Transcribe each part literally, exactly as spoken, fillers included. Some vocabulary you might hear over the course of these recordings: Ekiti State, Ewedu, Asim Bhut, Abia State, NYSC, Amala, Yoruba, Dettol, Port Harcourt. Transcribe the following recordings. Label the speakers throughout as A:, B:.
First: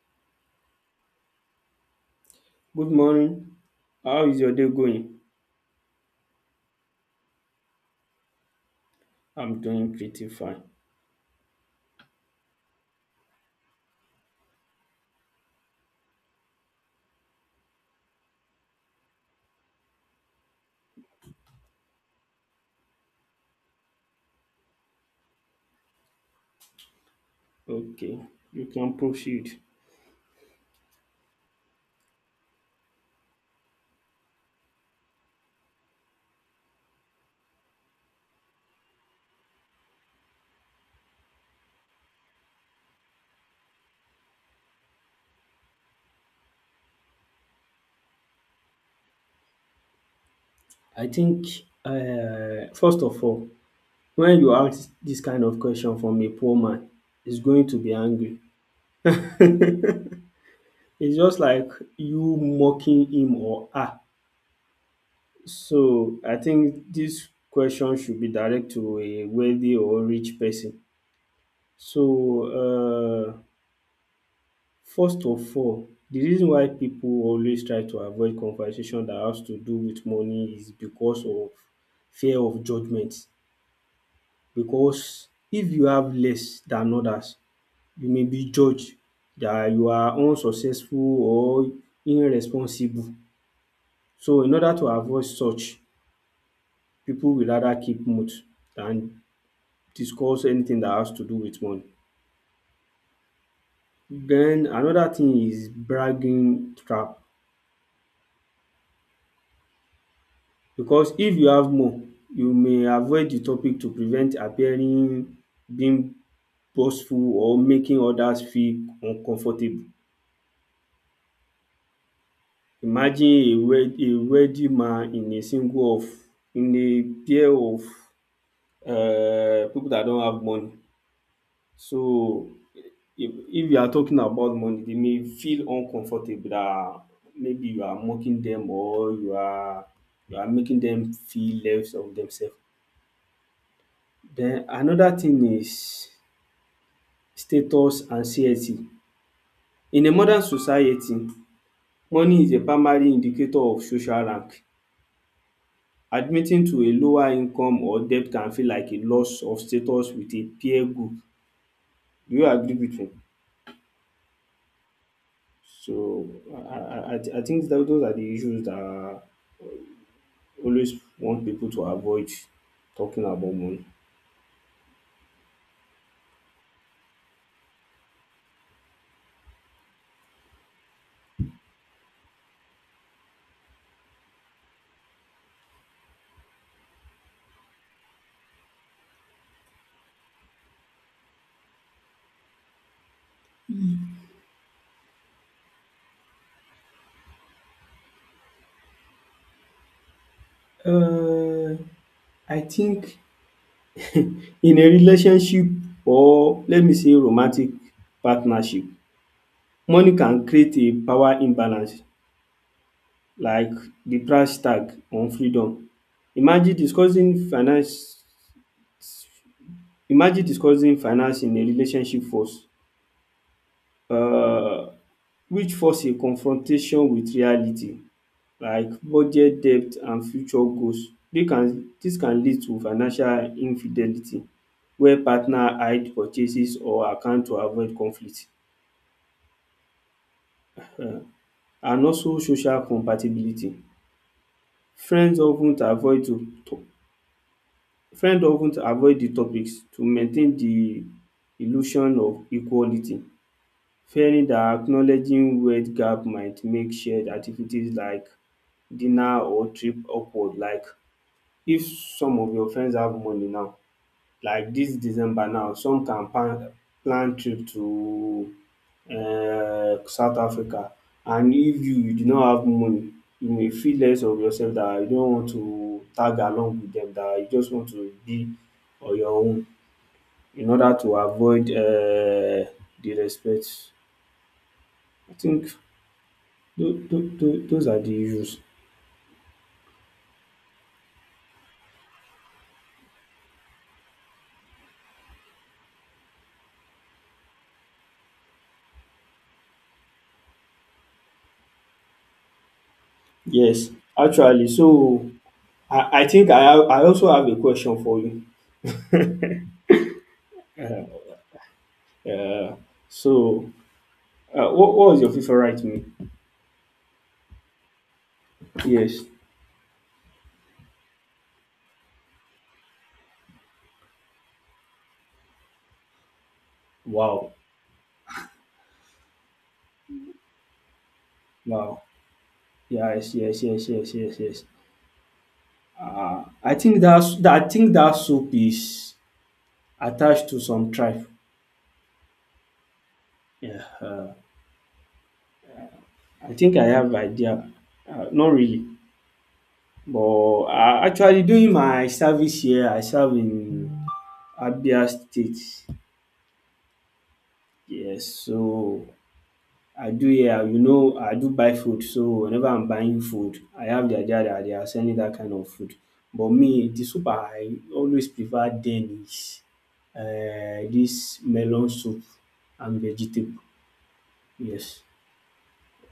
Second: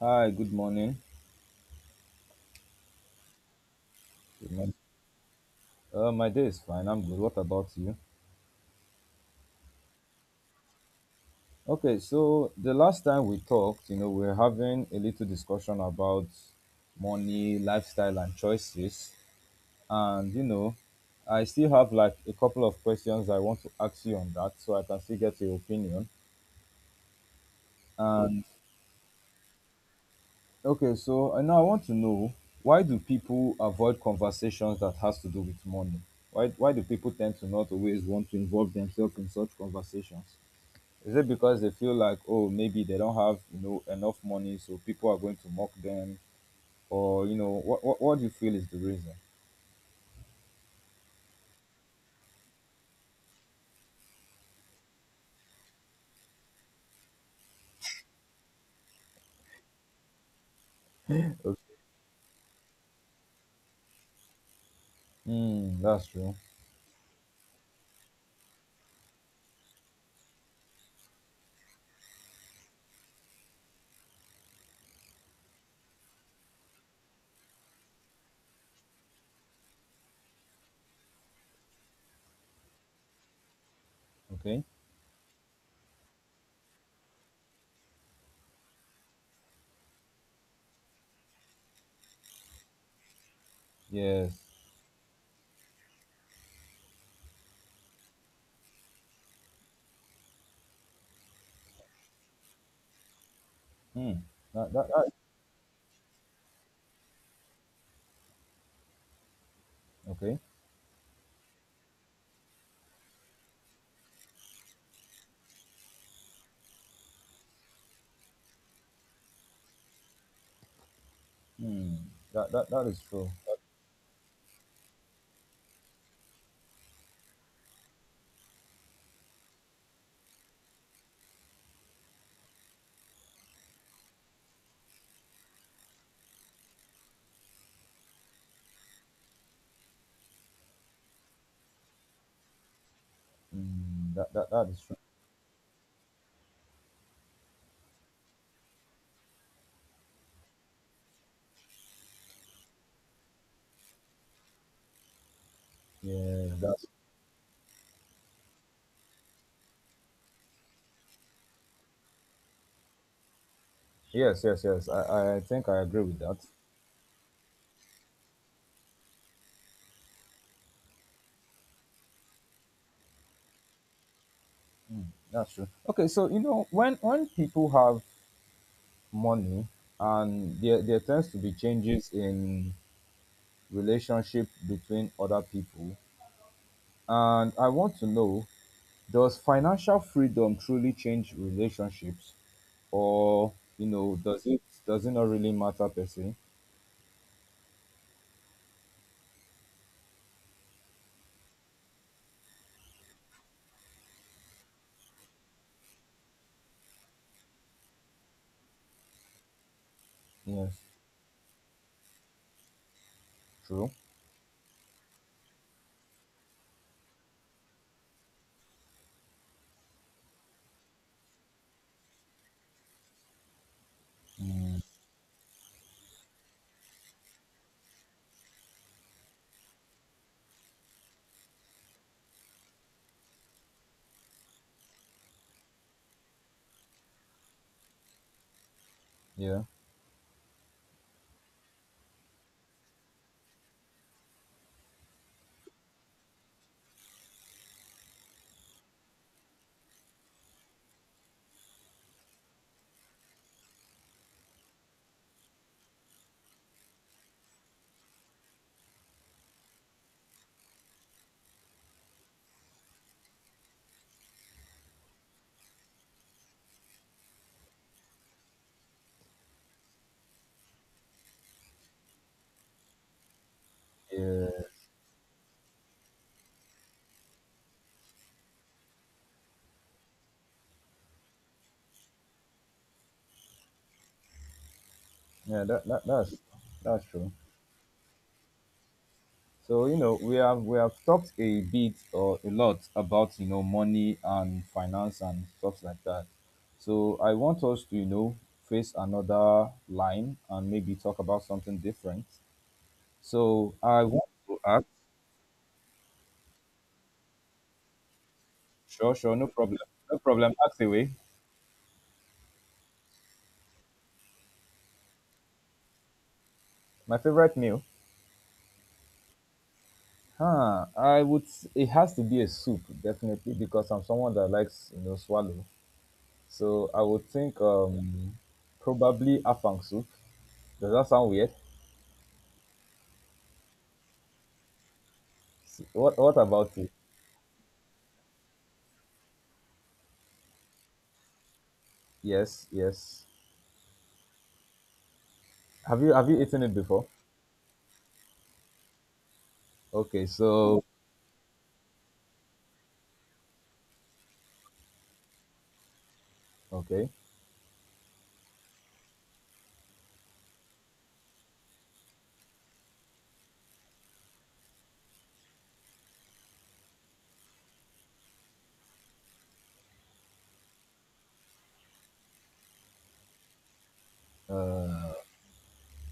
A: Hi, good morning.
B: Good morning. How is
A: Good
B: your day
A: morning.
B: going?
A: Uh, my day is fine. I'm good. What about you?
B: I'm doing pretty fine.
A: Okay, so the last time we talked, you know, we are having a little discussion about money, lifestyle, and choices. And, you know, I still have like a couple of questions I want to ask you on that so I can still get your opinion.
B: Okay,
A: And,
B: you can proceed.
A: okay, so I now I want to know, why do people avoid conversations that has to do with money? Why, why do people tend to not always want to involve themselves in such conversations? Is it because they feel like, oh, maybe they don't have, you know, enough money, so people are going to mock them, or you know, what what, what do you feel is the reason?
B: I think, uh, first of all, when you ask this kind of question from a poor man, he's going to be angry. It's just
A: Okay.
B: like you mocking him or her.
A: Mm, that's
B: So I
A: true.
B: think this question should be direct to a wealthy or rich person. So, uh, First of all, the reason why pipu always try to avoid conversation that has to do with money is because of fear of judgement.
A: Okay.
B: Because if you have less than others, you may be judged that you are unsuccessful or irresponsible. So in
A: Yes.
B: order to avoid such, pipu will rather keep mouth than discuss anything that has to do with money.
A: Hmm.
B: Den
A: That, that, that
B: another thing is bragging trap.
A: okay.
B: Because if you have more you may avoid the topic to prevent appearing being boastful or making others feel uncomfortable.
A: Hmm. That, that that is true.
B: Imagine a wed a wealthy man in a single of in a pair of um people that don't have money. So if if you are talking about money they may feel uncomfortable that maybe you are mocking them or you are you are making them feel less of themselves.
A: Mm, that, that
B: Then
A: that is true.
B: another thing is status anxiety. In a modern society, money is a primary indicator of social rank.
A: Yes.
B: Admitting to
A: That's,
B: a lower income or debt can feel like a loss of status with a peer group. Do you agree with me?
A: yes. Yes. Yes. I, I think I agree with that.
B: So I I I I think tho- those are the issues that I always want people to avoid talking about money.
A: That's true. Okay. So you know when when people have money and there there tends to be changes in relationship between other people. And I want to know, does financial freedom truly change relationships? Or, you know, does it does it not really matter per se?
B: um I think in a relationship, or let me say romantic partnership, money can create
A: Yes,
B: a power imbalance like
A: true.
B: the price tag on freedom. Imagine discussing finance Imagine discussing finance in a relationship force um
A: Mm,
B: which force a confrontation with reality like budget, debt and future goals. Dis can dis can lead to financial infidelity where partner hide purchases or account to avoid conflict.
A: yeah.
B: And also social compatibility. Friends often avoid to to- Friends often avoid the topics to maintain the illusion of equality, fearing that acknowledging wage gap might make shared activities like dinner or trip awkward. Like if some of your friends have money now, like this December now, some can plan, plan trip to uh, South Africa. And if you, you do not have money, you may feel less of
A: Yeah.
B: yourself, that you don't want to tag along with them, that you just want to be on your own in order to avoid uh, the respect. I
A: Yeah,
B: think
A: that, that that's
B: tho-
A: that's
B: tho-
A: true.
B: tho- those are the issues.
A: So, you know, we have we have talked a bit or a lot about, you know, money and finance and stuff like that. So I want us to, you know, face another line and maybe talk about something different. So
B: Yes,
A: I want to
B: actually,
A: ask.
B: so I, I think I, have, I also have a question for you.
A: Sure, sure, no problem. No problem. Ask away.
B: Uh, so Uh, what, what was your FIFA right me?
A: My favorite meal?
B: Yes.
A: Huh. I would. s- It has to be a soup, definitely, because I'm someone that likes, you know, swallow. So I would
B: Wow.
A: think, um, probably afang soup. Does that sound weird?
B: Wow. Yes, yes, yes, yes, yes, yes.
A: S- What What
B: Uh, I
A: about it?
B: think that's that I think that soup is attached to some tribe.
A: Yes, yes.
B: Yeah. Uh,
A: Have you Have you
B: I
A: eaten it
B: think I
A: before?
B: have idea. Uh, not really.
A: Okay,
B: But
A: so
B: uh, actually doing my service here, I serve in Abia State.
A: okay.
B: Yes, so I do. Yeah, you know, I do buy food, so whenever I'm buying food I have the idea that they are selling that kind of food, but me, the soup I always prefer then is um dis melon soup and vegetable. Yes,
A: Uh,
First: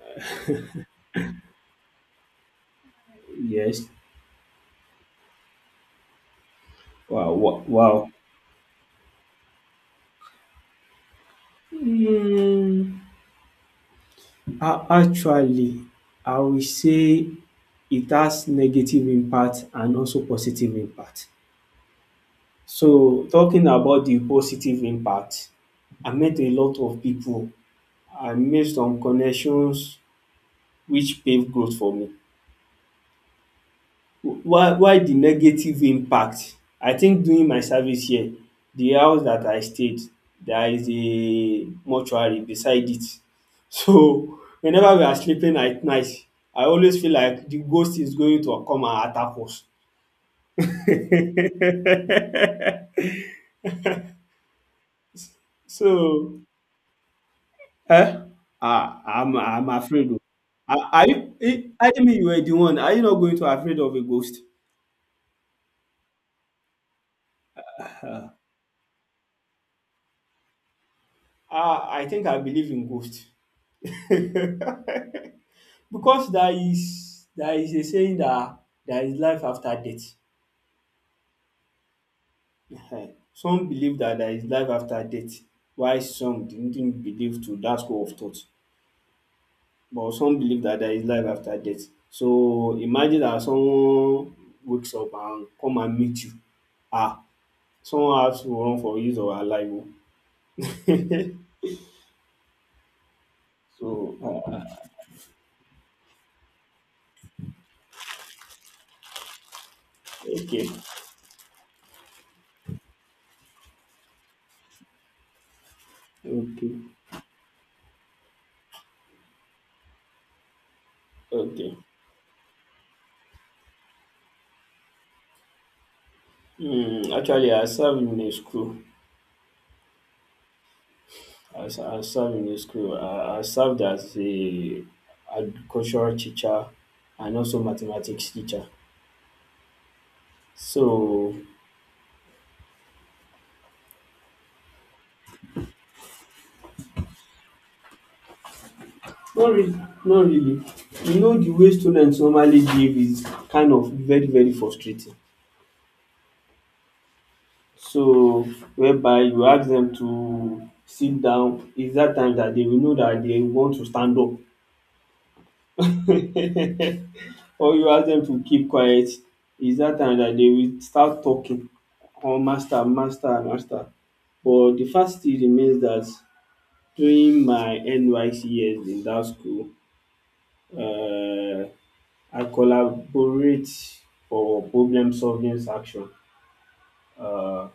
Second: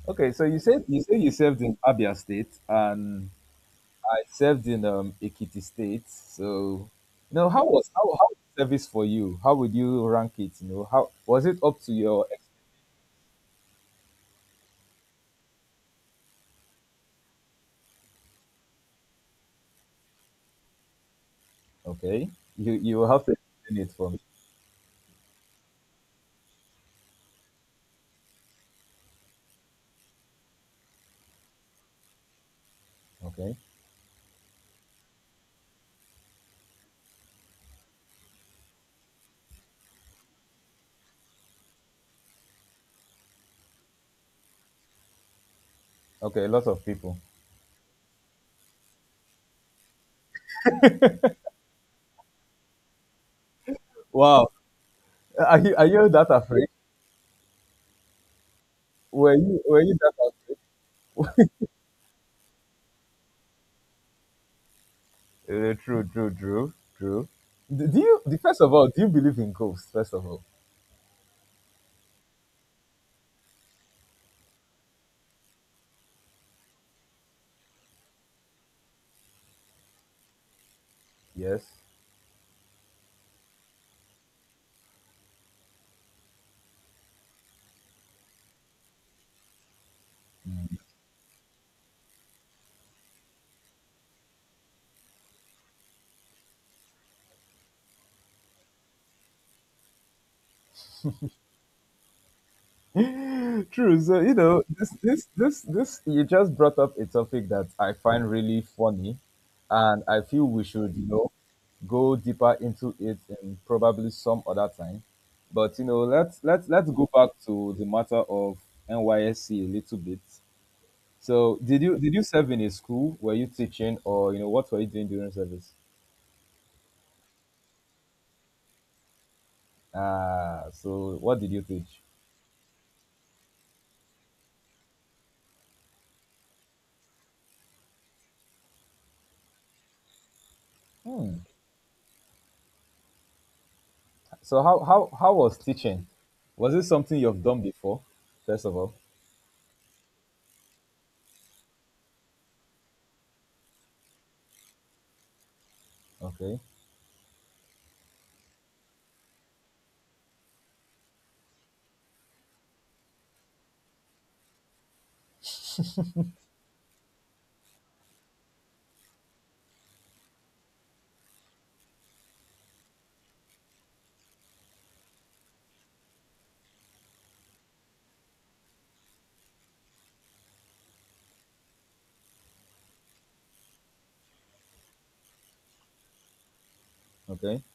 A: okay, so you said you said you served in Abia State, and
B: yes.
A: I served in um Ekiti State. So,
B: Wow,
A: you know,
B: wow,
A: how was how,
B: wow.
A: how was service for you? How would you rank it? You know, how was it up to your ex-
B: um a Actually, I will say it has negative impact and also positive impact.
A: okay? You you will
B: So
A: have to
B: talking
A: explain it
B: about
A: for
B: the
A: me.
B: positive impact, I met a lot of pipu and made some connections which pave growth for me.
A: Okay,
B: While while the negative impact, I think during my service here, the house that I stayed, there is a mortuary beside it. So whenever we are sleeping at night,
A: okay,
B: I
A: lots of
B: always feel
A: people.
B: like the ghost is going to come and attack us.
A: Wow, are you are you that
B: So,
A: afraid?
B: eh? Ah,
A: Were
B: I'm
A: you
B: I'm
A: were you
B: afraid
A: that
B: oh.
A: afraid?
B: Are are you e either me you were the one, are you not going to afraid of a ghost?
A: Uh, true, true, true, true. Do, do you? the- First of all, do you believe in ghosts? First of all,
B: Ah, I think I believe in ghost. Because there is there is a saying that there is life after death.
A: yes.
B: Ehen. Some believe that there is life after death, while some didn't believe to that school of thought. But some believe that there is life after death. So imagine that someone wakes up and come and meet you. Ah, someone has to run for use of her life. Oh.
A: True.
B: so
A: So you know,
B: uh,
A: this this this this you just brought up a topic that I find really funny, and I feel we
B: okay,
A: should, you know, go deeper into it in probably some other time. But you know, let's let's
B: okay,
A: let's go back to the matter of N Y S C a little bit. So
B: okay.
A: did you did you serve in a school? Were you teaching, or you know, what were you doing during service?
B: Mm, actually, I served in a school.
A: Ah, so what did you
B: I, s- I
A: teach?
B: served in a school. I, I served as a agricultural teacher and also mathematics teacher. So
A: Hmm. So how how how was teaching? Was it something you've done before? First of all,
B: not really, not really. You know the way students normally behave is kind of very very frustrating.
A: okay,
B: So whereby you ask dem to sit down is dat time dat dey will know dat dey want to stand up, or you ask dem to keep quiet is dat time dat dey will start talking, or master master master, but de fact still remains dat during my N Y S C years in dat school um I collaborate for problem solving section,
A: okay.
B: um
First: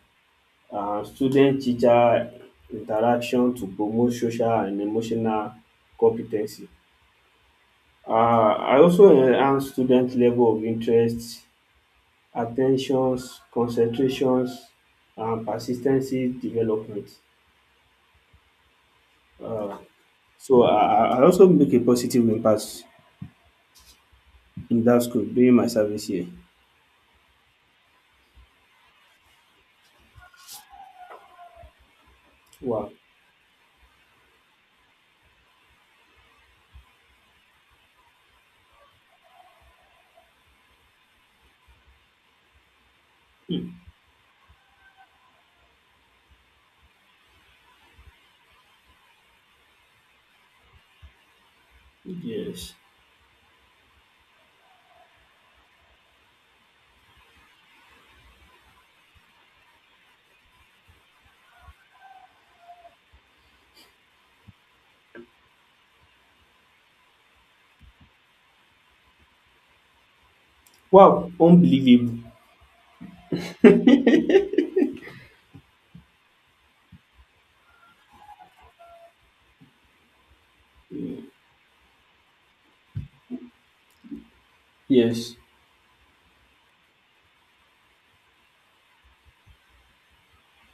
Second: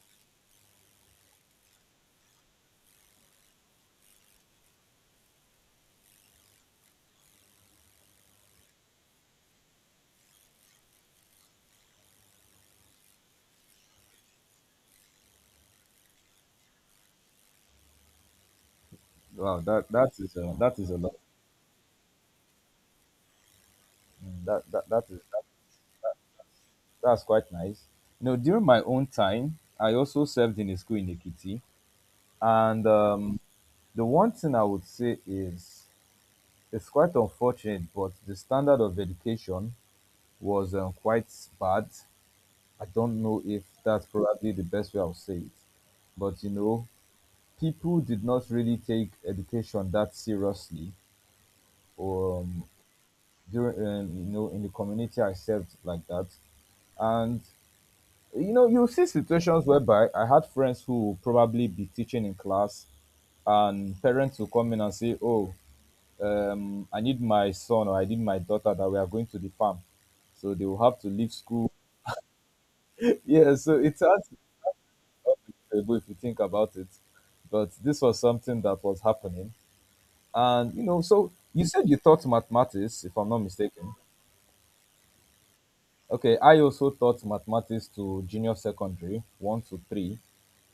B: um student teacher interaction to promote social and emotional competency. Ten um I also enhance student level of interest, attentions, concentrations and persistency development.
A: Wow,
B: um
A: that that is
B: So
A: a,
B: I
A: that is a
B: I
A: lot.
B: I also make a positive impact
A: Mm, That
B: in
A: that
B: that
A: that is
B: school
A: that,
B: during my service
A: that,
B: here.
A: that's quite nice. You know, during my own time, I also served in a school in Ekiti, and
B: Wow!
A: um, the one thing I would say is it's quite unfortunate, but the standard of education was, um, quite bad. I don't know if
B: um
A: that's probably the best way I'll say it, but you know, people did not really take education that seriously or um,
B: yes.
A: during um, you know, in the community I served like that, and you know, you see situations whereby I had friends who would probably be teaching in class, and parents will come in and say, oh, um, I need my son or I need my daughter, that we are going to the farm, so they will have to
B: Wow!
A: leave school.
B: Unbelievable.
A: Yeah, so it's hard to- if you think about it, but this was something that was happening. And you know, so you said you taught mathematics, if I'm not mistaken.
B: Yes.
A: Okay, I also taught mathematics to junior secondary one to three.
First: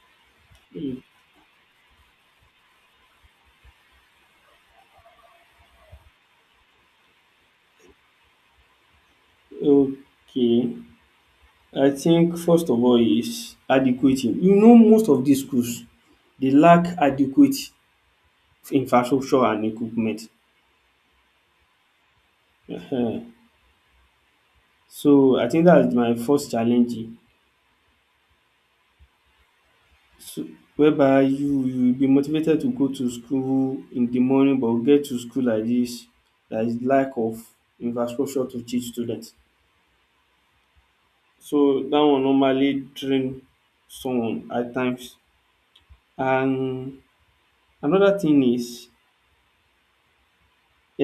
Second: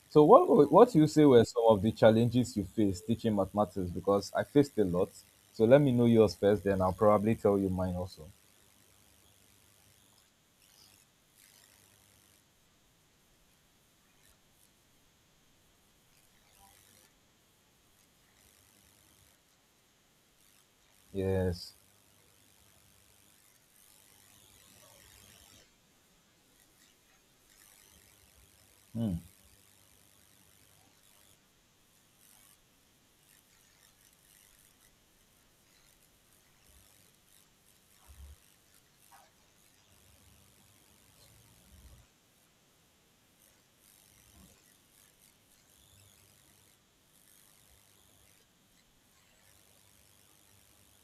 A: So what were- what
B: um
A: you say were some of the challenges you faced teaching mathematics? Because I faced a lot. So let me know yours first, then I'll probably tell you mine also.
B: okay. I think first of all is adequate. You know most of these schools they lack adequate infrastructure and equipment.
A: Yes.
B: um so I think that's my first challenge.
A: Hmm.
B: So, whereby you you will be motivated to go to school in the morning but get to school like this, there is lack of infrastructure to teach students. So that one normally drain someone at times, and another thing is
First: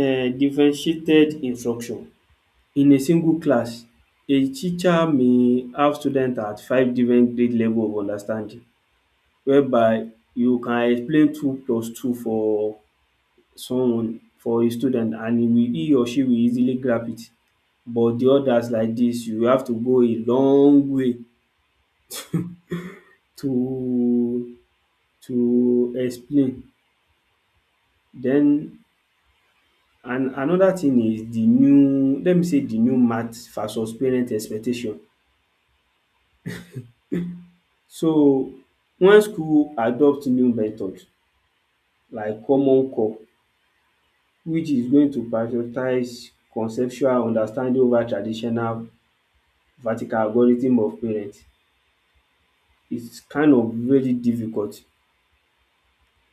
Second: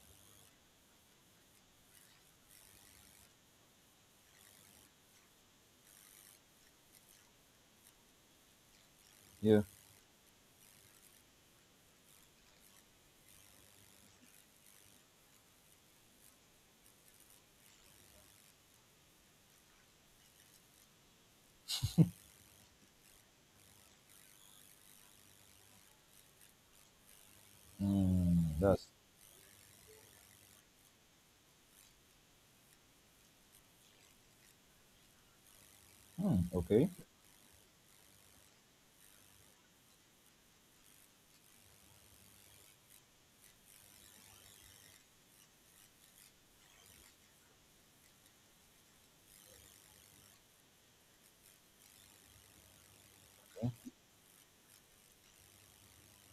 B: um differentiated instruction. In a single class, a teacher may have student at five different grade level of understanding,
A: Yeah.
B: whereby you can explain two plus two for someone for a student and he will he or she will easily grab it, but the others like dis you have to go a long way to to explain.
A: Hmm.
B: Den
A: That's
B: another thing is the new let me say the new math versus parent expectation.
A: hmm. Okay.
B: So when school adopt new method like common core, which is going to prioritize conceptual understanding over traditional vertical algorithm of parent, is kind of very difficult.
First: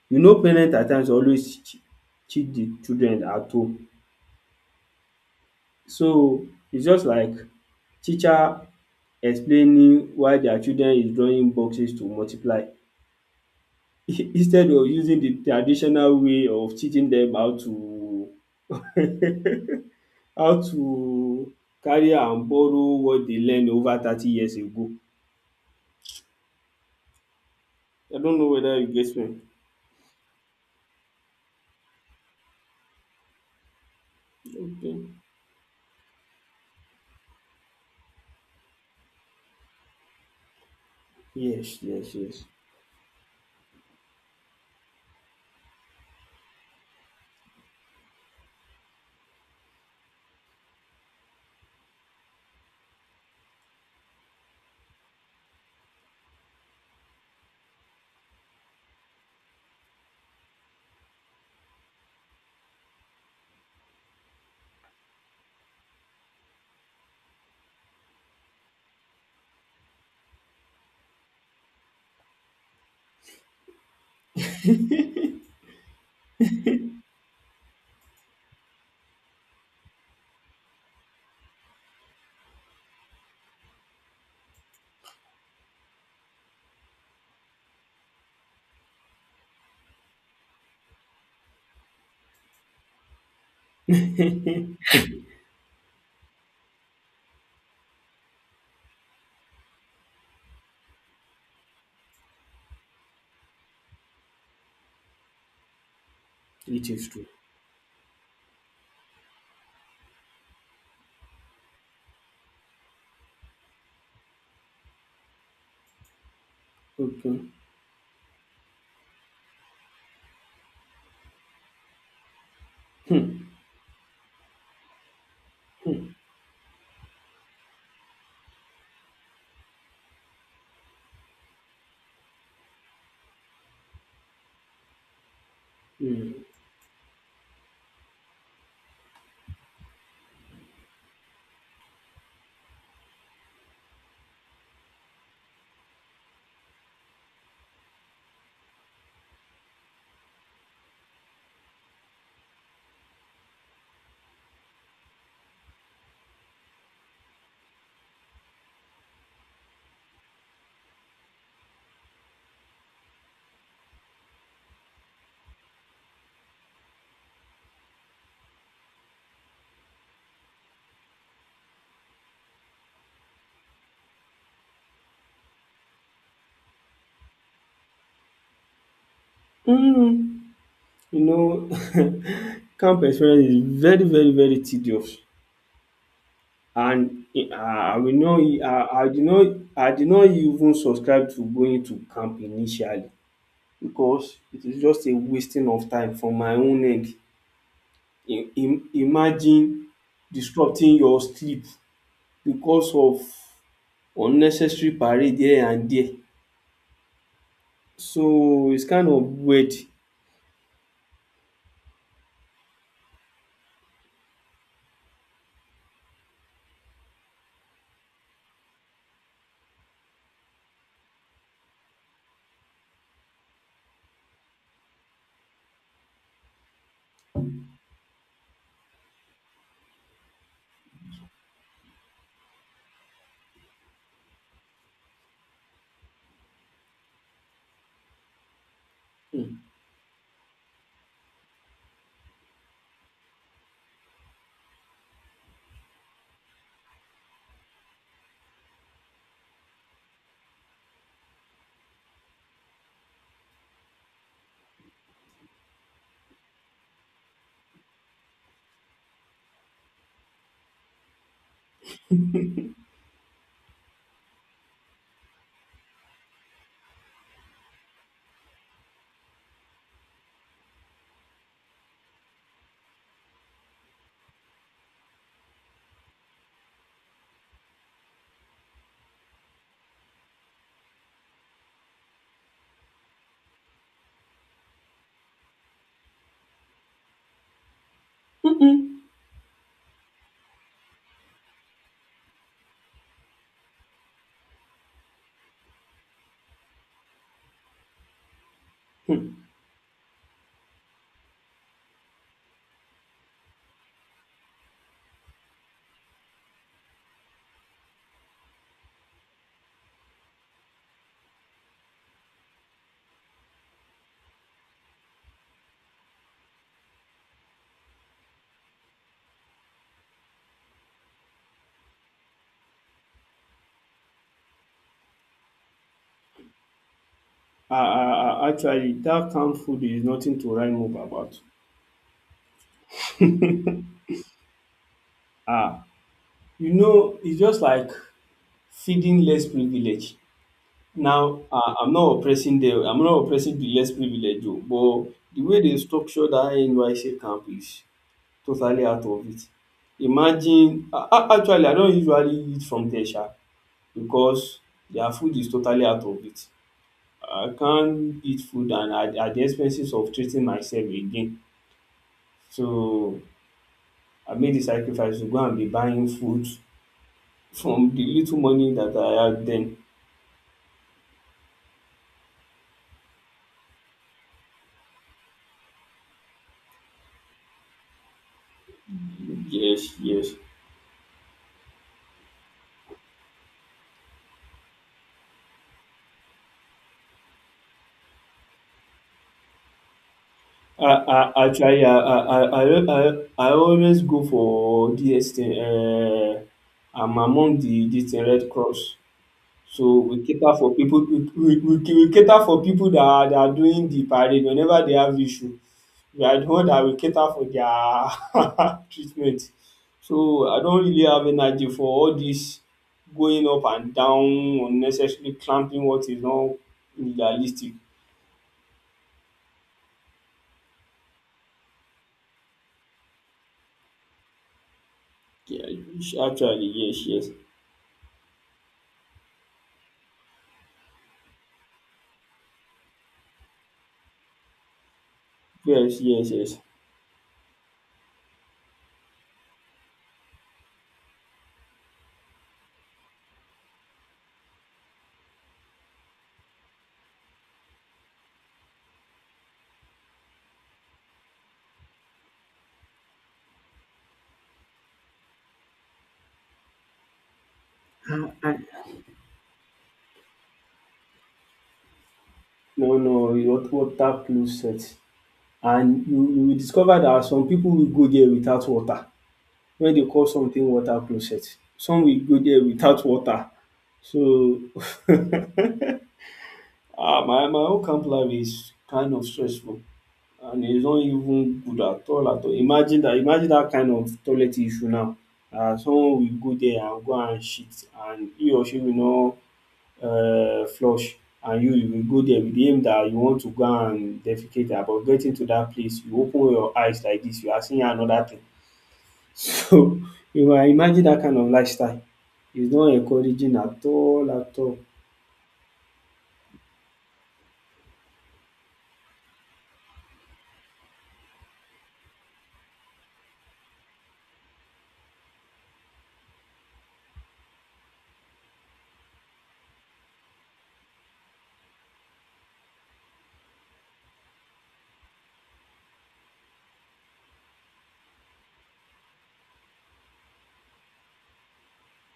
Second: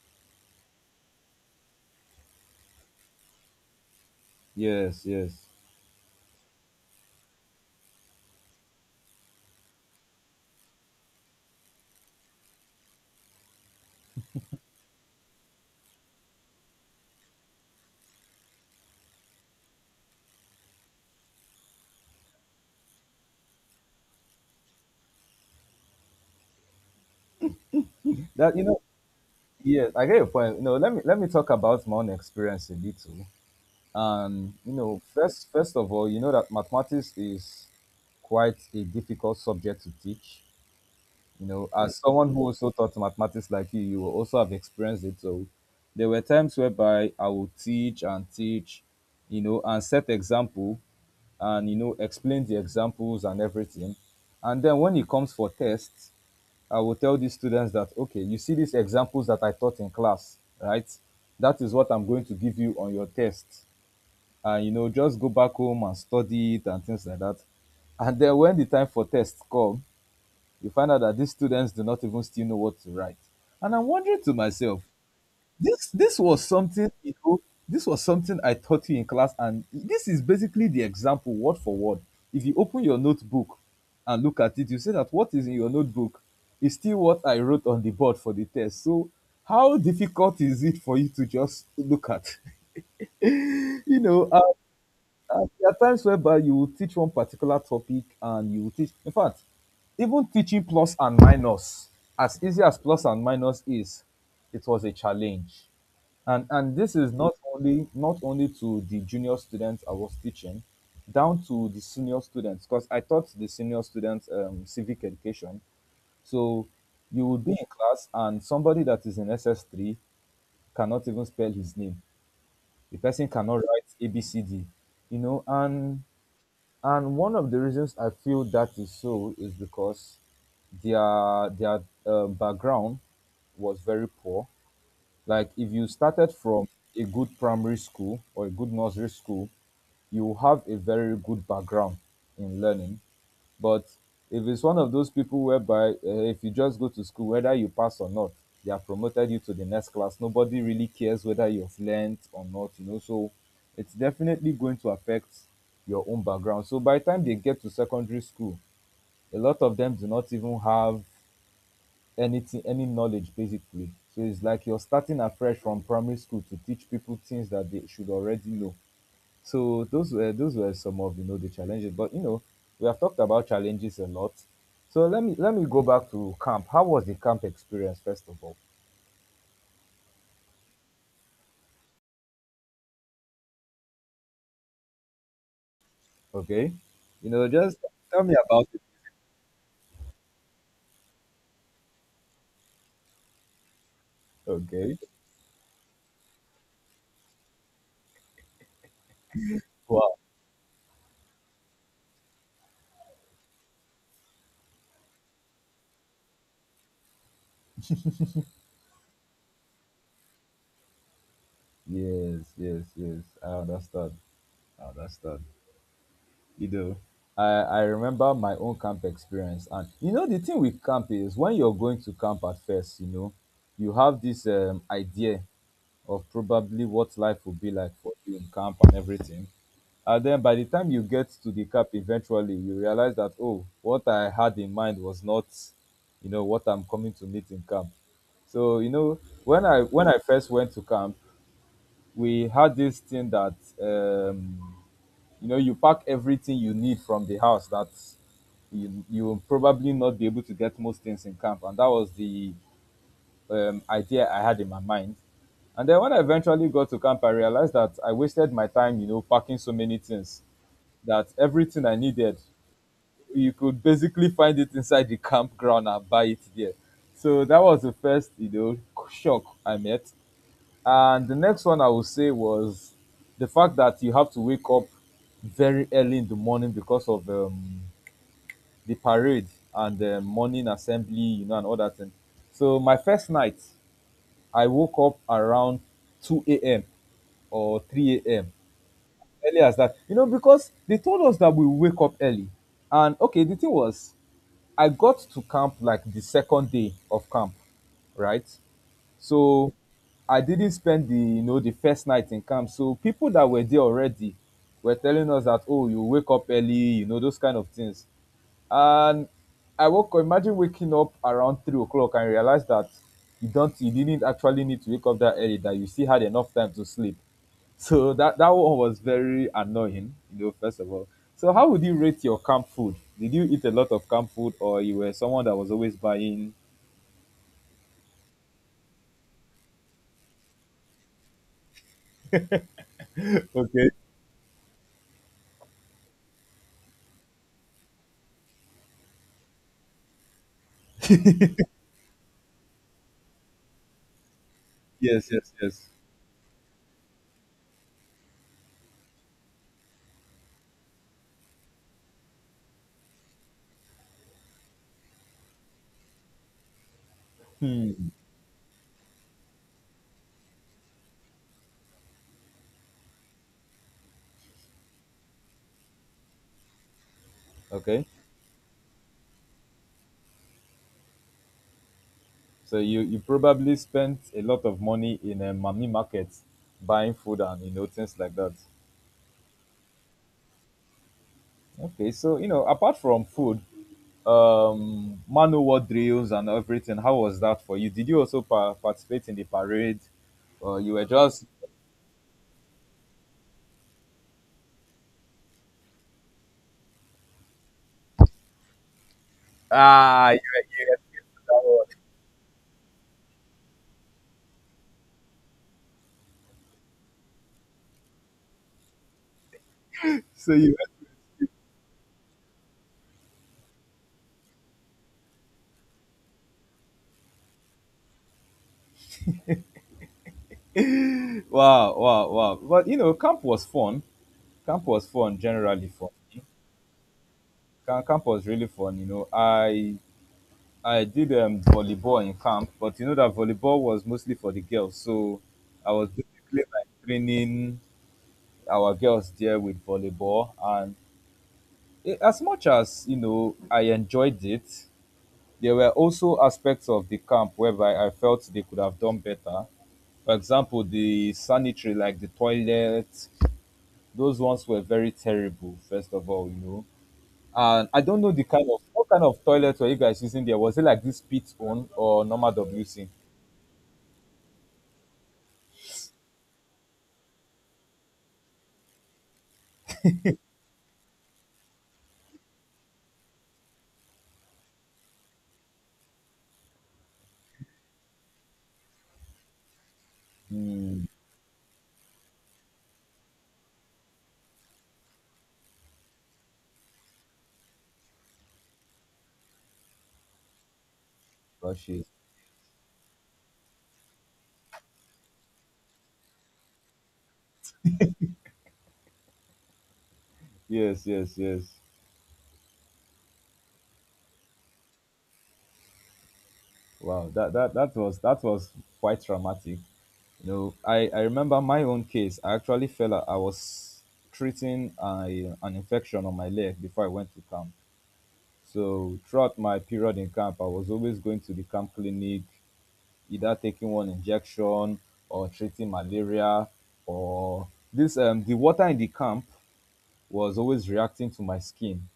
B: You know parent at times always teach the children at home.
A: Yes. Yes.
B: So it's just like teacher explaining why their children is drawing boxes to multiply instead of using the traditional way of teaching them how to how to carry and borrow what dey learn over thirty years ago. I don't know
A: That you
B: whether
A: know.
B: you get me.
A: Yes, I get your point. No, let me let me talk about my own experience a little. And you
B: Okay.
A: know, first first of all, you know that mathematics is quite a difficult subject to teach. You know,
B: Yes,
A: as
B: yes,
A: someone who
B: yes.
A: also taught mathematics like you you will also have experienced it. So there were times whereby I would teach and teach, you know, and set example, and you know, explain the examples and everything, and then when it comes for tests, I will tell the students that, okay, you see these examples that I taught in class, right? That is what I'm going to give you on your test. And you know, just go back home and study it and things like that. And then when the time for tests come, you find out that these students do not even still know what to write. And I'm wondering to myself, this this was something, you know, this was something I taught you in class, and this is basically the example word for word. If you open your notebook and look at it, you see that what is in your notebook is still what I wrote on the board for the test. So how difficult is it for you to just look at you know, uh, and there are times whereby you will teach one particular topic and you will teach. In fact, even teaching plus and minus, as easy as plus and minus is, it was a challenge. And and
B: It
A: this
B: is
A: is
B: true.
A: not only not only to the junior students I was teaching, down to the senior students, because I taught the senior students um, civic education. So you
B: Okay.
A: would be in class and somebody that is in S S three cannot even spell his name. The person
B: um
A: cannot write A B C D, you know, and and one of the reasons I feel that is so is because their their uh, background was very poor. Like if you started
B: um
A: from a good primary school or a good nursery school, you have a very good background in learning. But if it's one of those people whereby uh, if you just go to school, whether you pass or not, they have promoted you to the next class. Nobody really cares whether you've learned or not, you know. So it's definitely going to affect your own background. So by the time they get to secondary school, a lot of them do not even have anything, any knowledge basically. So it's like you're starting afresh from primary school to teach people things that they should already know. So those were those were some of, you know, the challenges. But you know, we have talked about challenges a lot. So let me let me go back to camp. How was the camp experience first of all?
B: um you know, camp experience is very very very tedious,
A: Okay,
B: and
A: you know,
B: uh,
A: just
B: I will
A: tell me
B: not
A: about it.
B: I I did not, I did not even subscribe to going to camp initially because it is
A: Okay.
B: just a wasting of time from my own end. Im im Imagine
A: Wow.
B: disrupting your sleep because of unnecessary parade here and there. So it's kind of weird.
A: Yes, yes, yes. I understand. I understand. You know, I I remember my own camp experience, and you know, the thing with camp is when you're going to camp at first, you know, you have this, um, idea of probably what life will be like for you in camp and everything. And then by the time you get to the camp, eventually you realize that, oh, what I had in mind was not, you know, what I'm coming to meet in camp. So you know,
B: um
A: when I when I first went to camp, we had this thing that, um, you know, you pack everything you need from the house, that you you will probably not be able to get most things in camp, and that was the, um, idea I had in my mind. And then when I eventually got to camp, I realized that I wasted my time, you know, packing so many things, that everything I needed, you could basically find it inside the campground and buy it there. So that was the first, you know, shock I met. And the next one I would say was the fact that you have to wake up very early in the morning because of, um, the parade and the morning assembly, you know, and all that thing. So my first night I woke up around two a m or three a m,
B: um
A: early as that. You know, because they told us that we wake up early. And okay, the thing was, I got to camp like the second day of camp, right?
B: um
A: So I didn't spend the, you know, the first night in camp. So people that were there already were telling us that, oh, you wake up early, you know, those kind of things. And I woke. Imagine waking up around three o'clock and realize that you don't you didn't actually need to wake up that early. That you still had enough time to sleep. So that that one was very annoying, you know, first of all. So how would you rate your camp food? Did you eat a lot of camp food, or you were someone that was always buying?
B: um Actually dat kain food is nothing to write home about.
A: Okay.
B: um you know it's just like feeding less privilege. Now um I'm not oppressing dem, I'm not oppressing de less privilege oo, but
A: Yes,
B: de
A: yes,
B: way dey
A: yes.
B: structure dat N Y S C camp is totally out of it. Imagine a- actually I don usually eat from there sha because their food is totally out of it. I can't eat food and at at the expenses of treating myself again. So I made the sacrifice to go and be buying food from the
A: Okay.
B: little money that I had then.
A: So you you probably spent a lot of money in a mommy market buying food and, you know, things like that.
B: Yes, yes.
A: Okay, so you know, apart from food, um, manual war drills and everything. How was that for you? Did you also pa- participate in the parade, or
B: I
A: you were
B: I
A: just,
B: actually I I I I I always go for dis thing, um I'm among the dis thing Red Cross. So we
A: ah, you were,
B: cater for
A: you were
B: people we
A: escaped from
B: we
A: that one?
B: we we cater for people that are that are doing the parade whenever they have issue. We are the one that will cater for their treatment. So
A: So
B: I
A: you,
B: don't really have energy for all this going up and down unnecessarily clamping what is not realistic.
A: wow, wow, wow, but you know, camp was fun, camp was fun,
B: Yeah,
A: generally fun.
B: actually, yes, yes.
A: Ca- camp was really fun. You know i I did um, volleyball in camp, but you know, that volleyball was mostly for the girls. So I
B: Yes,
A: was
B: yes, yes.
A: basically like training our girls there with volleyball. And, eh, as much as, you know, I enjoyed it, there were also aspects of the camp whereby I felt they could have done better. For example, the sanitary, like the toilet, those ones were very terrible, first of all, you know. And I don't
B: And,
A: know the
B: and
A: kind of, what kind of toilet were you guys using there? Was it like this pit one or normal
B: No,
A: W C?
B: no, what water closet. And you, you will discover that some people will go there without water. Wey dey call something water closet. Some will go there without water. So ah, my my own camp life is kind of stressful and it's not
A: Mm,
B: even good at all at all. Imagine that! Imagine that kind of toilet issue now, um someone will go there and go and shit and he or she will not, um flush, and you you
A: rushes.
B: will go there with the aim dat you want to go and defecate. But getting to that place you open your eyes like this, you are seeing another thing. So you might imagine
A: Yes,
B: that kind
A: yes,
B: of
A: yes.
B: lifestyle. It's not encouraging at all at all.
A: Wow, that, that that was that was quite traumatic. You know, I, I remember my own case. I actually fell. out- I was treating a, an infection on my leg before I went to camp. So throughout my period in camp, I was always going to the camp clinic, either taking one injection or treating malaria, or this um the water in the camp was always reacting to my skin.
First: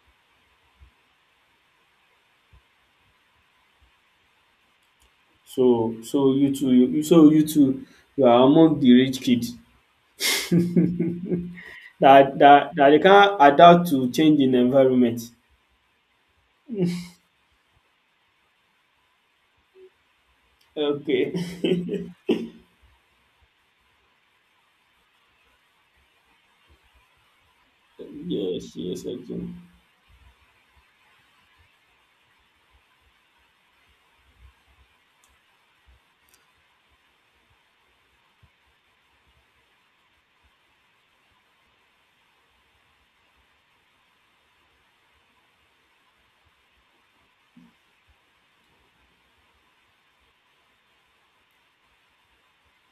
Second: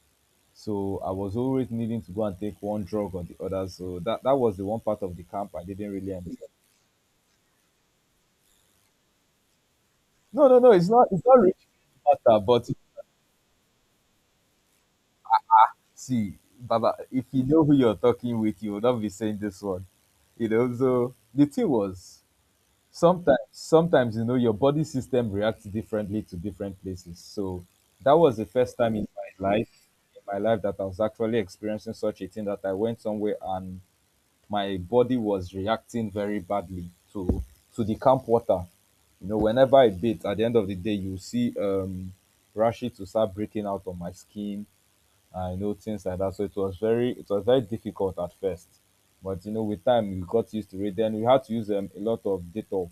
A: So I was always needing to go and take one drug or the other. So that, that was the one part of the camp I didn't
B: So
A: really
B: so you
A: understand.
B: too you you- so you too you are among the rich kids.
A: No, no, no, it's not it's not rich
B: That
A: matter,
B: that
A: but
B: that they can't adapt to change in environment.
A: see, Baba, if you know who you're talking with, you will not be saying this one. You know, so the thing
B: Okay.
A: was, sometimes sometimes you know, your body system reacts differently to different places. So that was the
B: Yes,
A: first time
B: yes,
A: in
B: I do.
A: my life in my life that I was actually experiencing such a thing, that I went somewhere and my body was reacting very badly to to the camp water. You know, whenever I bathe, at the end of the day, you see, um, rashes to start breaking out on my skin. I know things like that. So it was very, it was very difficult at first, but you know, with time we got used to it. Then we had to use um, a lot of Dettol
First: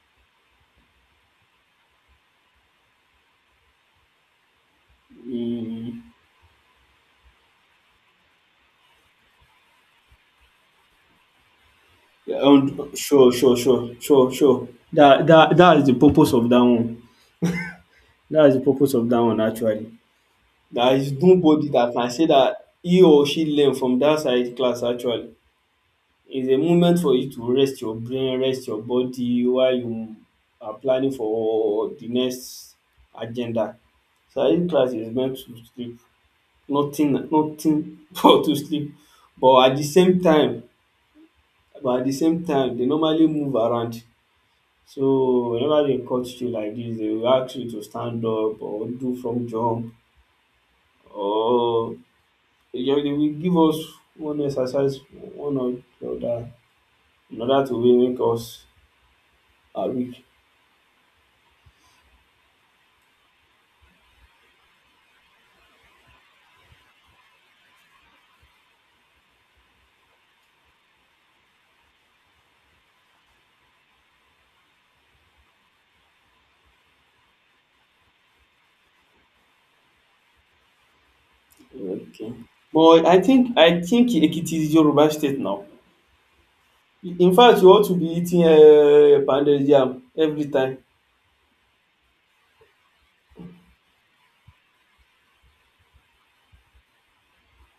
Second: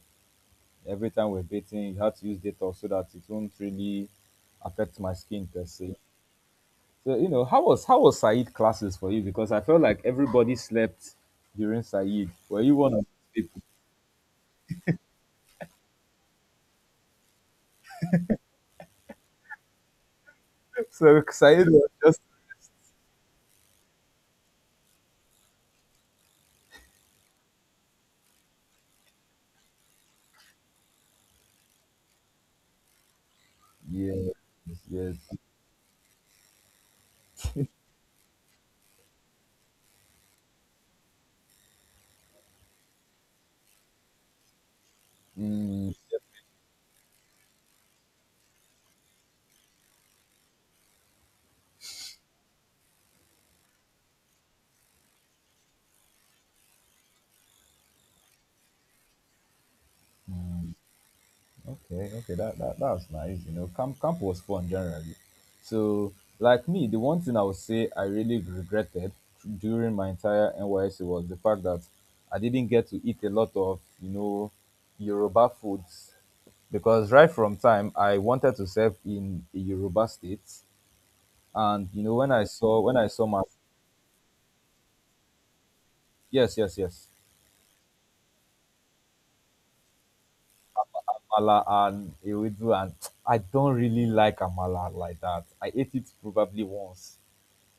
A: every time we're bathing. You had to use Dettol so that it won't really affect my skin per se.
B: Mm.
A: So, you know, how was how was Said classes for you? Because I felt like everybody slept during Said.
B: Yeah.
A: Were you
B: Um,
A: one of
B: sure,
A: the
B: sure,
A: people?
B: sure, sure, sure. That that that is the purpose of that one. That is the purpose of that one actually. There is
A: So Said
B: nobody
A: was
B: that can
A: just,
B: say that he or she learned from that side class actually. It's a moment for you to rest your brain, rest your body while you are planning for the next agenda.
A: yes,
B: Side class is
A: yes.
B: meant to sleep. Nothing nothing but to sleep. But at the same time but at the same time they normally move around. So whenever
A: Mm,
B: they cut you like this, they will ask you to stand up or do from jump, or yeah, they will give us one exercise, one or the other, in order to really make us uh, weak.
A: okay, okay. That, that that's nice. You know, camp camp was fun generally. So, like me, the one thing I would say I really regretted during my entire N Y C was the fact that I didn't get to eat a lot of, you know, Yoruba foods, because right from time I wanted to serve in a Yoruba state. And you know, when
B: Okay.
A: I saw when
B: But
A: I
B: I
A: saw my,
B: think I think Ekiti is Yoruba state now.
A: yes, yes, yes,
B: In fact, you ought to be eating uh, pounded yam every time.
A: Amala and Ewedu. And I don't really like Amala like that. I ate it probably once,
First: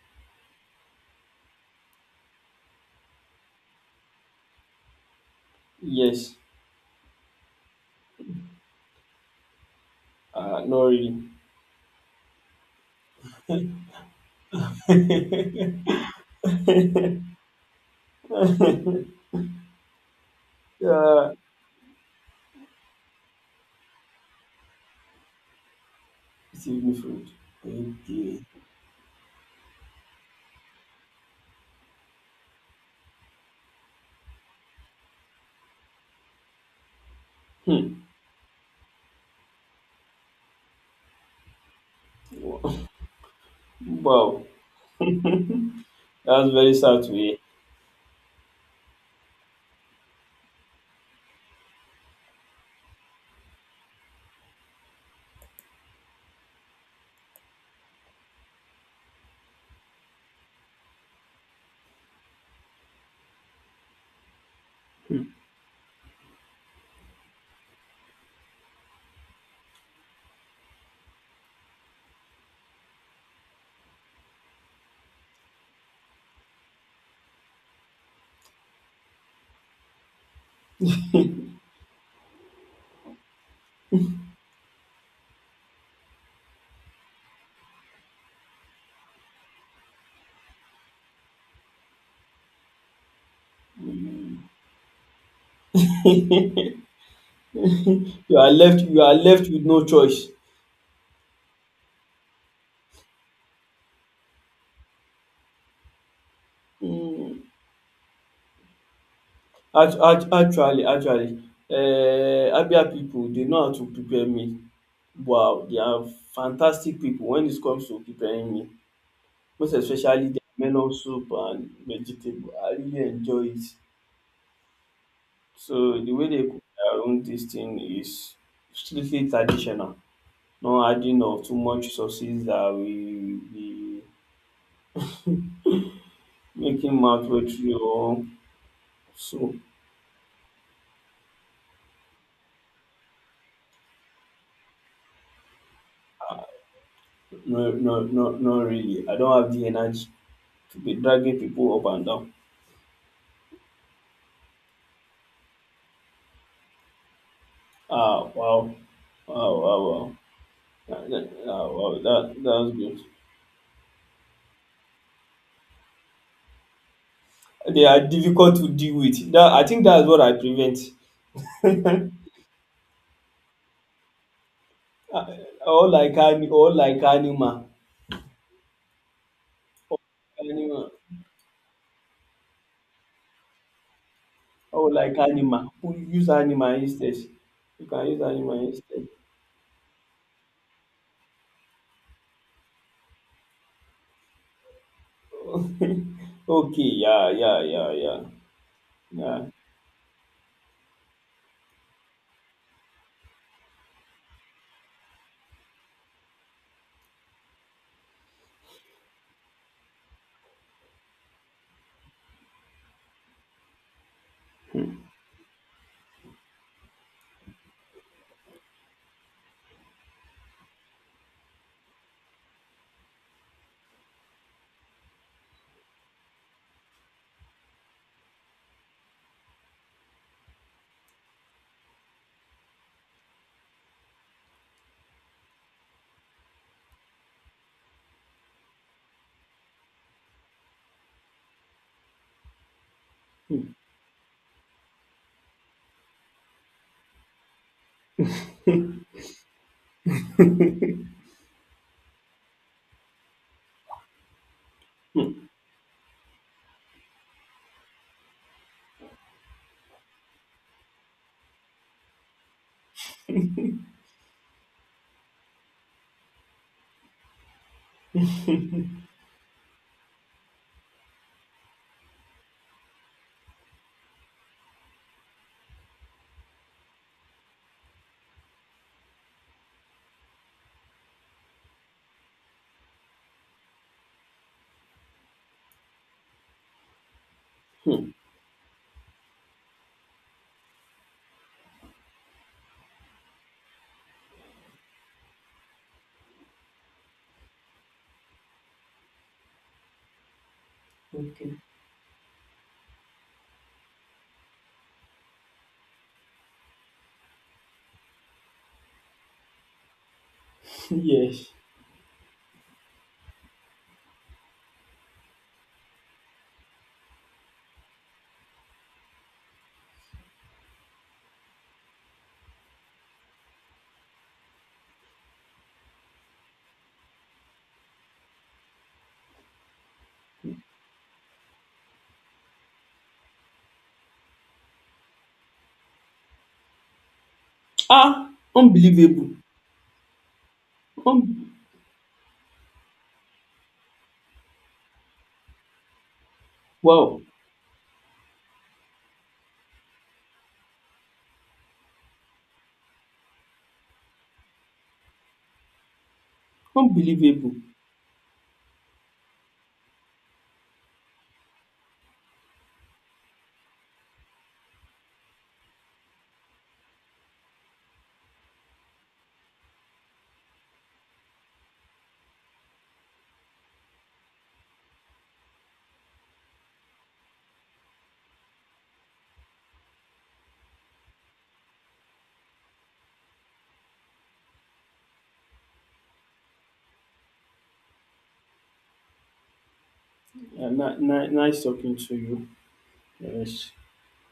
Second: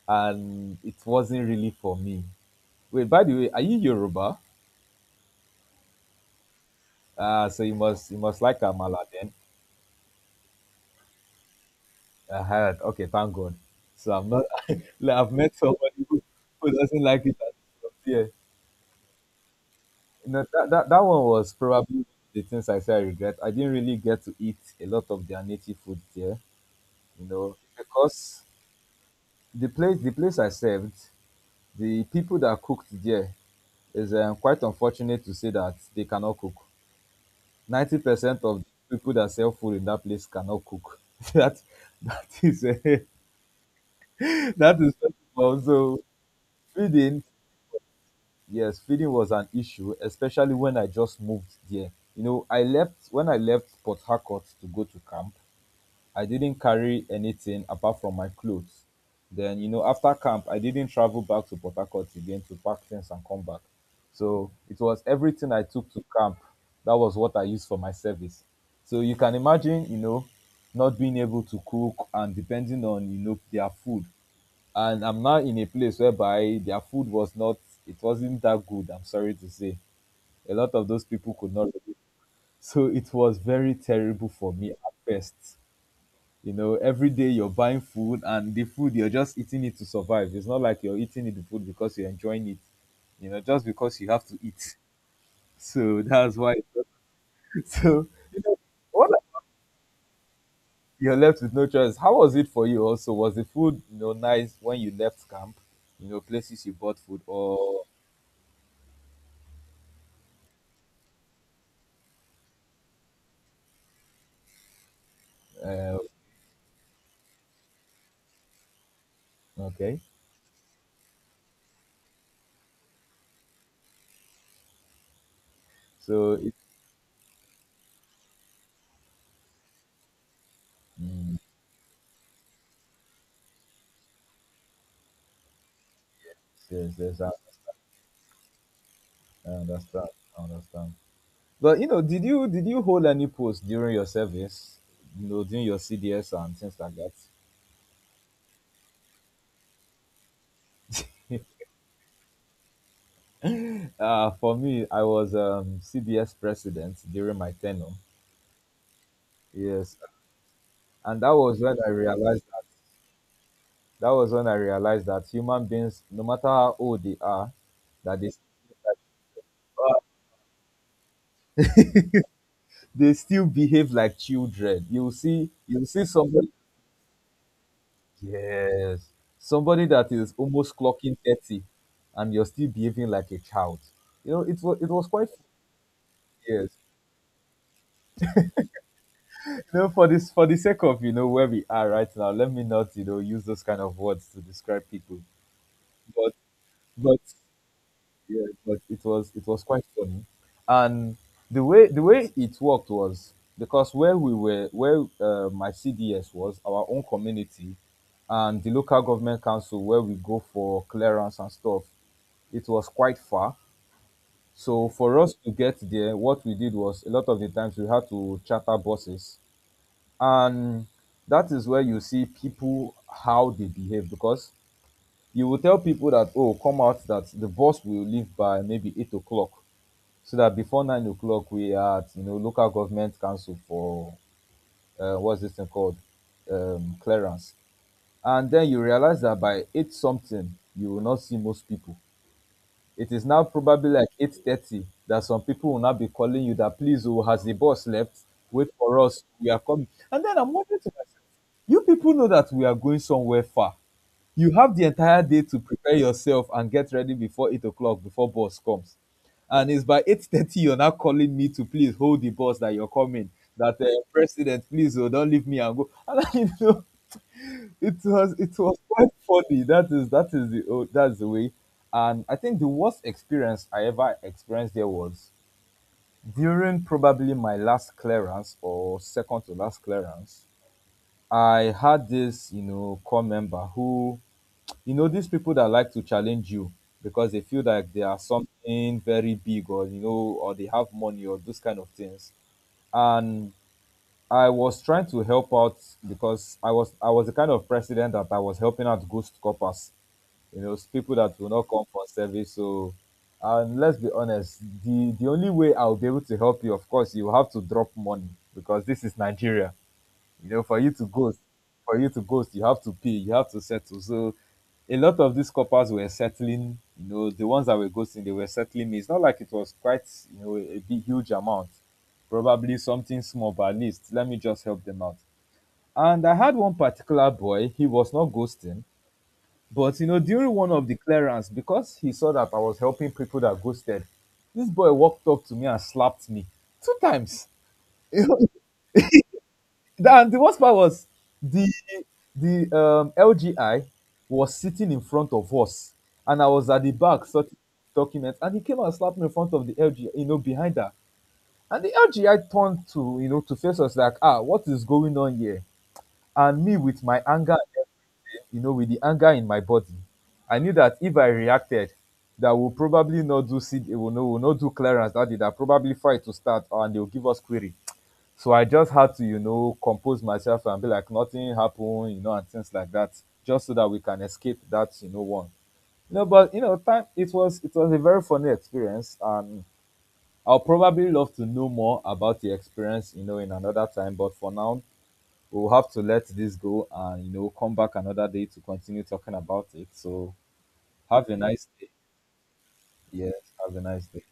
A: and it wasn't really for me. Wait, by the way, are you Yoruba?
B: Yes.
A: Uh, so you must you must like Amala then.
B: Uh, not really.
A: I heard. Okay, thank God. So I'm not. Like, I've met somebody who, who doesn't
B: Yeah,
A: like it. Yeah, you know that, that that one was probably the things I say I regret. I didn't really get to eat a lot of their native food there,
B: it's evening food.
A: you know,
B: Okay.
A: because the place the place I served, the people that cooked there is, um, quite unfortunate to say that they cannot cook.
B: Hmm.
A: Ninety percent of people that sell food in that place cannot cook. That that is, uh,
B: Wow,
A: that is also
B: that's very sad to
A: feeding.
B: hear.
A: Yes, feeding was an issue, especially when I just moved there. You know, I left when I left Port Harcourt to go to camp, I didn't carry anything apart from my clothes. Then, you know, after camp, I didn't travel back to Port Harcourt again to pack things and come back. So it was everything I took to camp. That was what I used for my service. So you can imagine, you know, not being able to cook and depending on, you know, their food. And I'm now in a place whereby their food was not, it wasn't that good, I'm sorry to say. A lot of those people could not relate. So it was very terrible for me at first. You know, every day you're buying food, and the food, you're just eating it to survive. It's not like you're eating it, the food, because you're enjoying it. You know, just because you have to eat. So that's why so
B: You
A: you
B: are
A: know
B: left. You
A: what,
B: are left with no choice.
A: you're left with no choice. How was it for you? Also, was the food, you know, nice when you left camp? You know, places you bought food
B: um
A: or,
B: act act Actually, actually, um Abia pipu dey know how to prepare meal. Wow! They
A: uh,
B: are fantastic pipu wen it comes to preparing meal. Most
A: okay
B: especially their melon soup and vegetable. I really enjoy it. So the way
A: so
B: they
A: it,
B: cook their own dis thing is strictly traditional. No adding
A: mm,
B: of too much sauces that will be making
A: yes yes
B: mouth
A: i
B: watery or
A: I
B: so.
A: understand, i understand but you know, did you did you hold any post during your service, you know, during your CDS and things like that?
B: No, no, no, not really. I don't have the energy to be dragging pipu up and down.
A: Uh, for me, I was, um, C B S president during my tenure.
B: Ah, wow. Wow, wow,
A: Yes,
B: wow. That,
A: and
B: that,
A: that was
B: ah,
A: when I
B: wow, that,
A: realized that
B: that's good.
A: that was when I realized that human beings, no matter how old they are,
B: They are
A: that they, uh,
B: difficult to deal with. That, I think that's what I prevent.
A: they still behave like children. You
B: Ah,
A: see, you
B: or
A: see
B: like, ani-
A: somebody,
B: all like animal.
A: yes, somebody
B: All
A: that is
B: like
A: almost
B: animal.
A: clocking thirty, and you're still behaving like a child. You know, it was, it
B: Or
A: was
B: like
A: quite,
B: animal. Who use
A: yes.
B: animal instead. You can use animal instead.
A: You know, for this, for the sake of, you know, where we are right now, let me not, you know, use those kind of words to describe people. but
B: Okay,
A: but
B: yeah, yeah, yeah,
A: yeah, but it was,
B: yeah.
A: it was quite funny. And the way the way it worked was because where we were, where, uh, my C D S was our own community, and the local government council where we go for clearance and stuff, it was quite far. So for us to get there, what we did was, a lot of the times we had to charter buses. And that is where you see people how they behave, because you will tell people that, oh, come out, that the bus will leave by maybe eight o'clock, so that before nine o'clock we are at, you know, local government council for, uh, what's this thing called, um, clearance. And then you realize that by eight something you will not see most people. It is now probably like eight thirty that some people will now be calling you that, please, oh, has the boss left? Wait
B: Yeah.
A: for us, we are coming. And then I'm wondering to myself, you people know that we are going somewhere far. You have the entire day to prepare yourself and get ready before eight o'clock before boss comes. And it's by eight thirty you're now calling me to please hold the bus, that you're coming, that, uh, president, please, oh, don't leave me and go. And I, you know, it was, it was quite funny. That is, that is the, oh, that's the way. And I think the worst experience I ever experienced there was during probably my last clearance or second to last clearance. I had this, you know, core member, who, you know, these people that like to challenge you because they feel like they are something very big, or, you know, or they have money or those kind of things. And I was trying to help out, because i was I was the kind of president that I was helping out ghost coppers, you know, people that will
B: Okay.
A: not come for service. So, and let's be honest, the the only way I'll be able to help you, of course, you have to drop money, because this is Nigeria. You know, for you to ghost,
B: Yes.
A: for you to ghost, you have to pay, you have to settle. So a lot of these coppers were settling, you know, the ones that were ghosting, they were settling me. It's not like it was quite, you know, a big huge amount. Probably something small, but at least let me just help them out. And I had one particular boy, he was not ghosting, but you know, during one of the clearance, because he saw that I was helping people that ghosted, this boy walked up to me and slapped me two times.
B: Ah, unbelievable.
A: And the worst part was
B: Un-
A: the the um, L G I was sitting in front of us, and I was at the
B: wow.
A: back sorting documents, and he came and slapped me in front of the L G I, you know, behind her. And the L G I turned to, you know, to face us like, ah, what is going on here? And me with my
B: Unbelievable.
A: anger, you know, with the anger in my body, I knew that if I reacted, that will probably not do seed, will not, will not do clearance that day. That probably fight to start, and they'll give us query. So I just had to, you know, compose myself and be like, nothing happened, you know, and things like that, just so that we can escape that, you know, one. You know, but you know, time it was, it was a very funny experience. And I'll probably love to know more about the experience, you know, in another time. But for now, we'll have to let this go and, you know, come back another day to continue talking about it. So
B: Uh, ni- ni-
A: have a
B: nice
A: nice day.
B: talking to you.
A: Yes,
B: Yes.
A: have a nice day.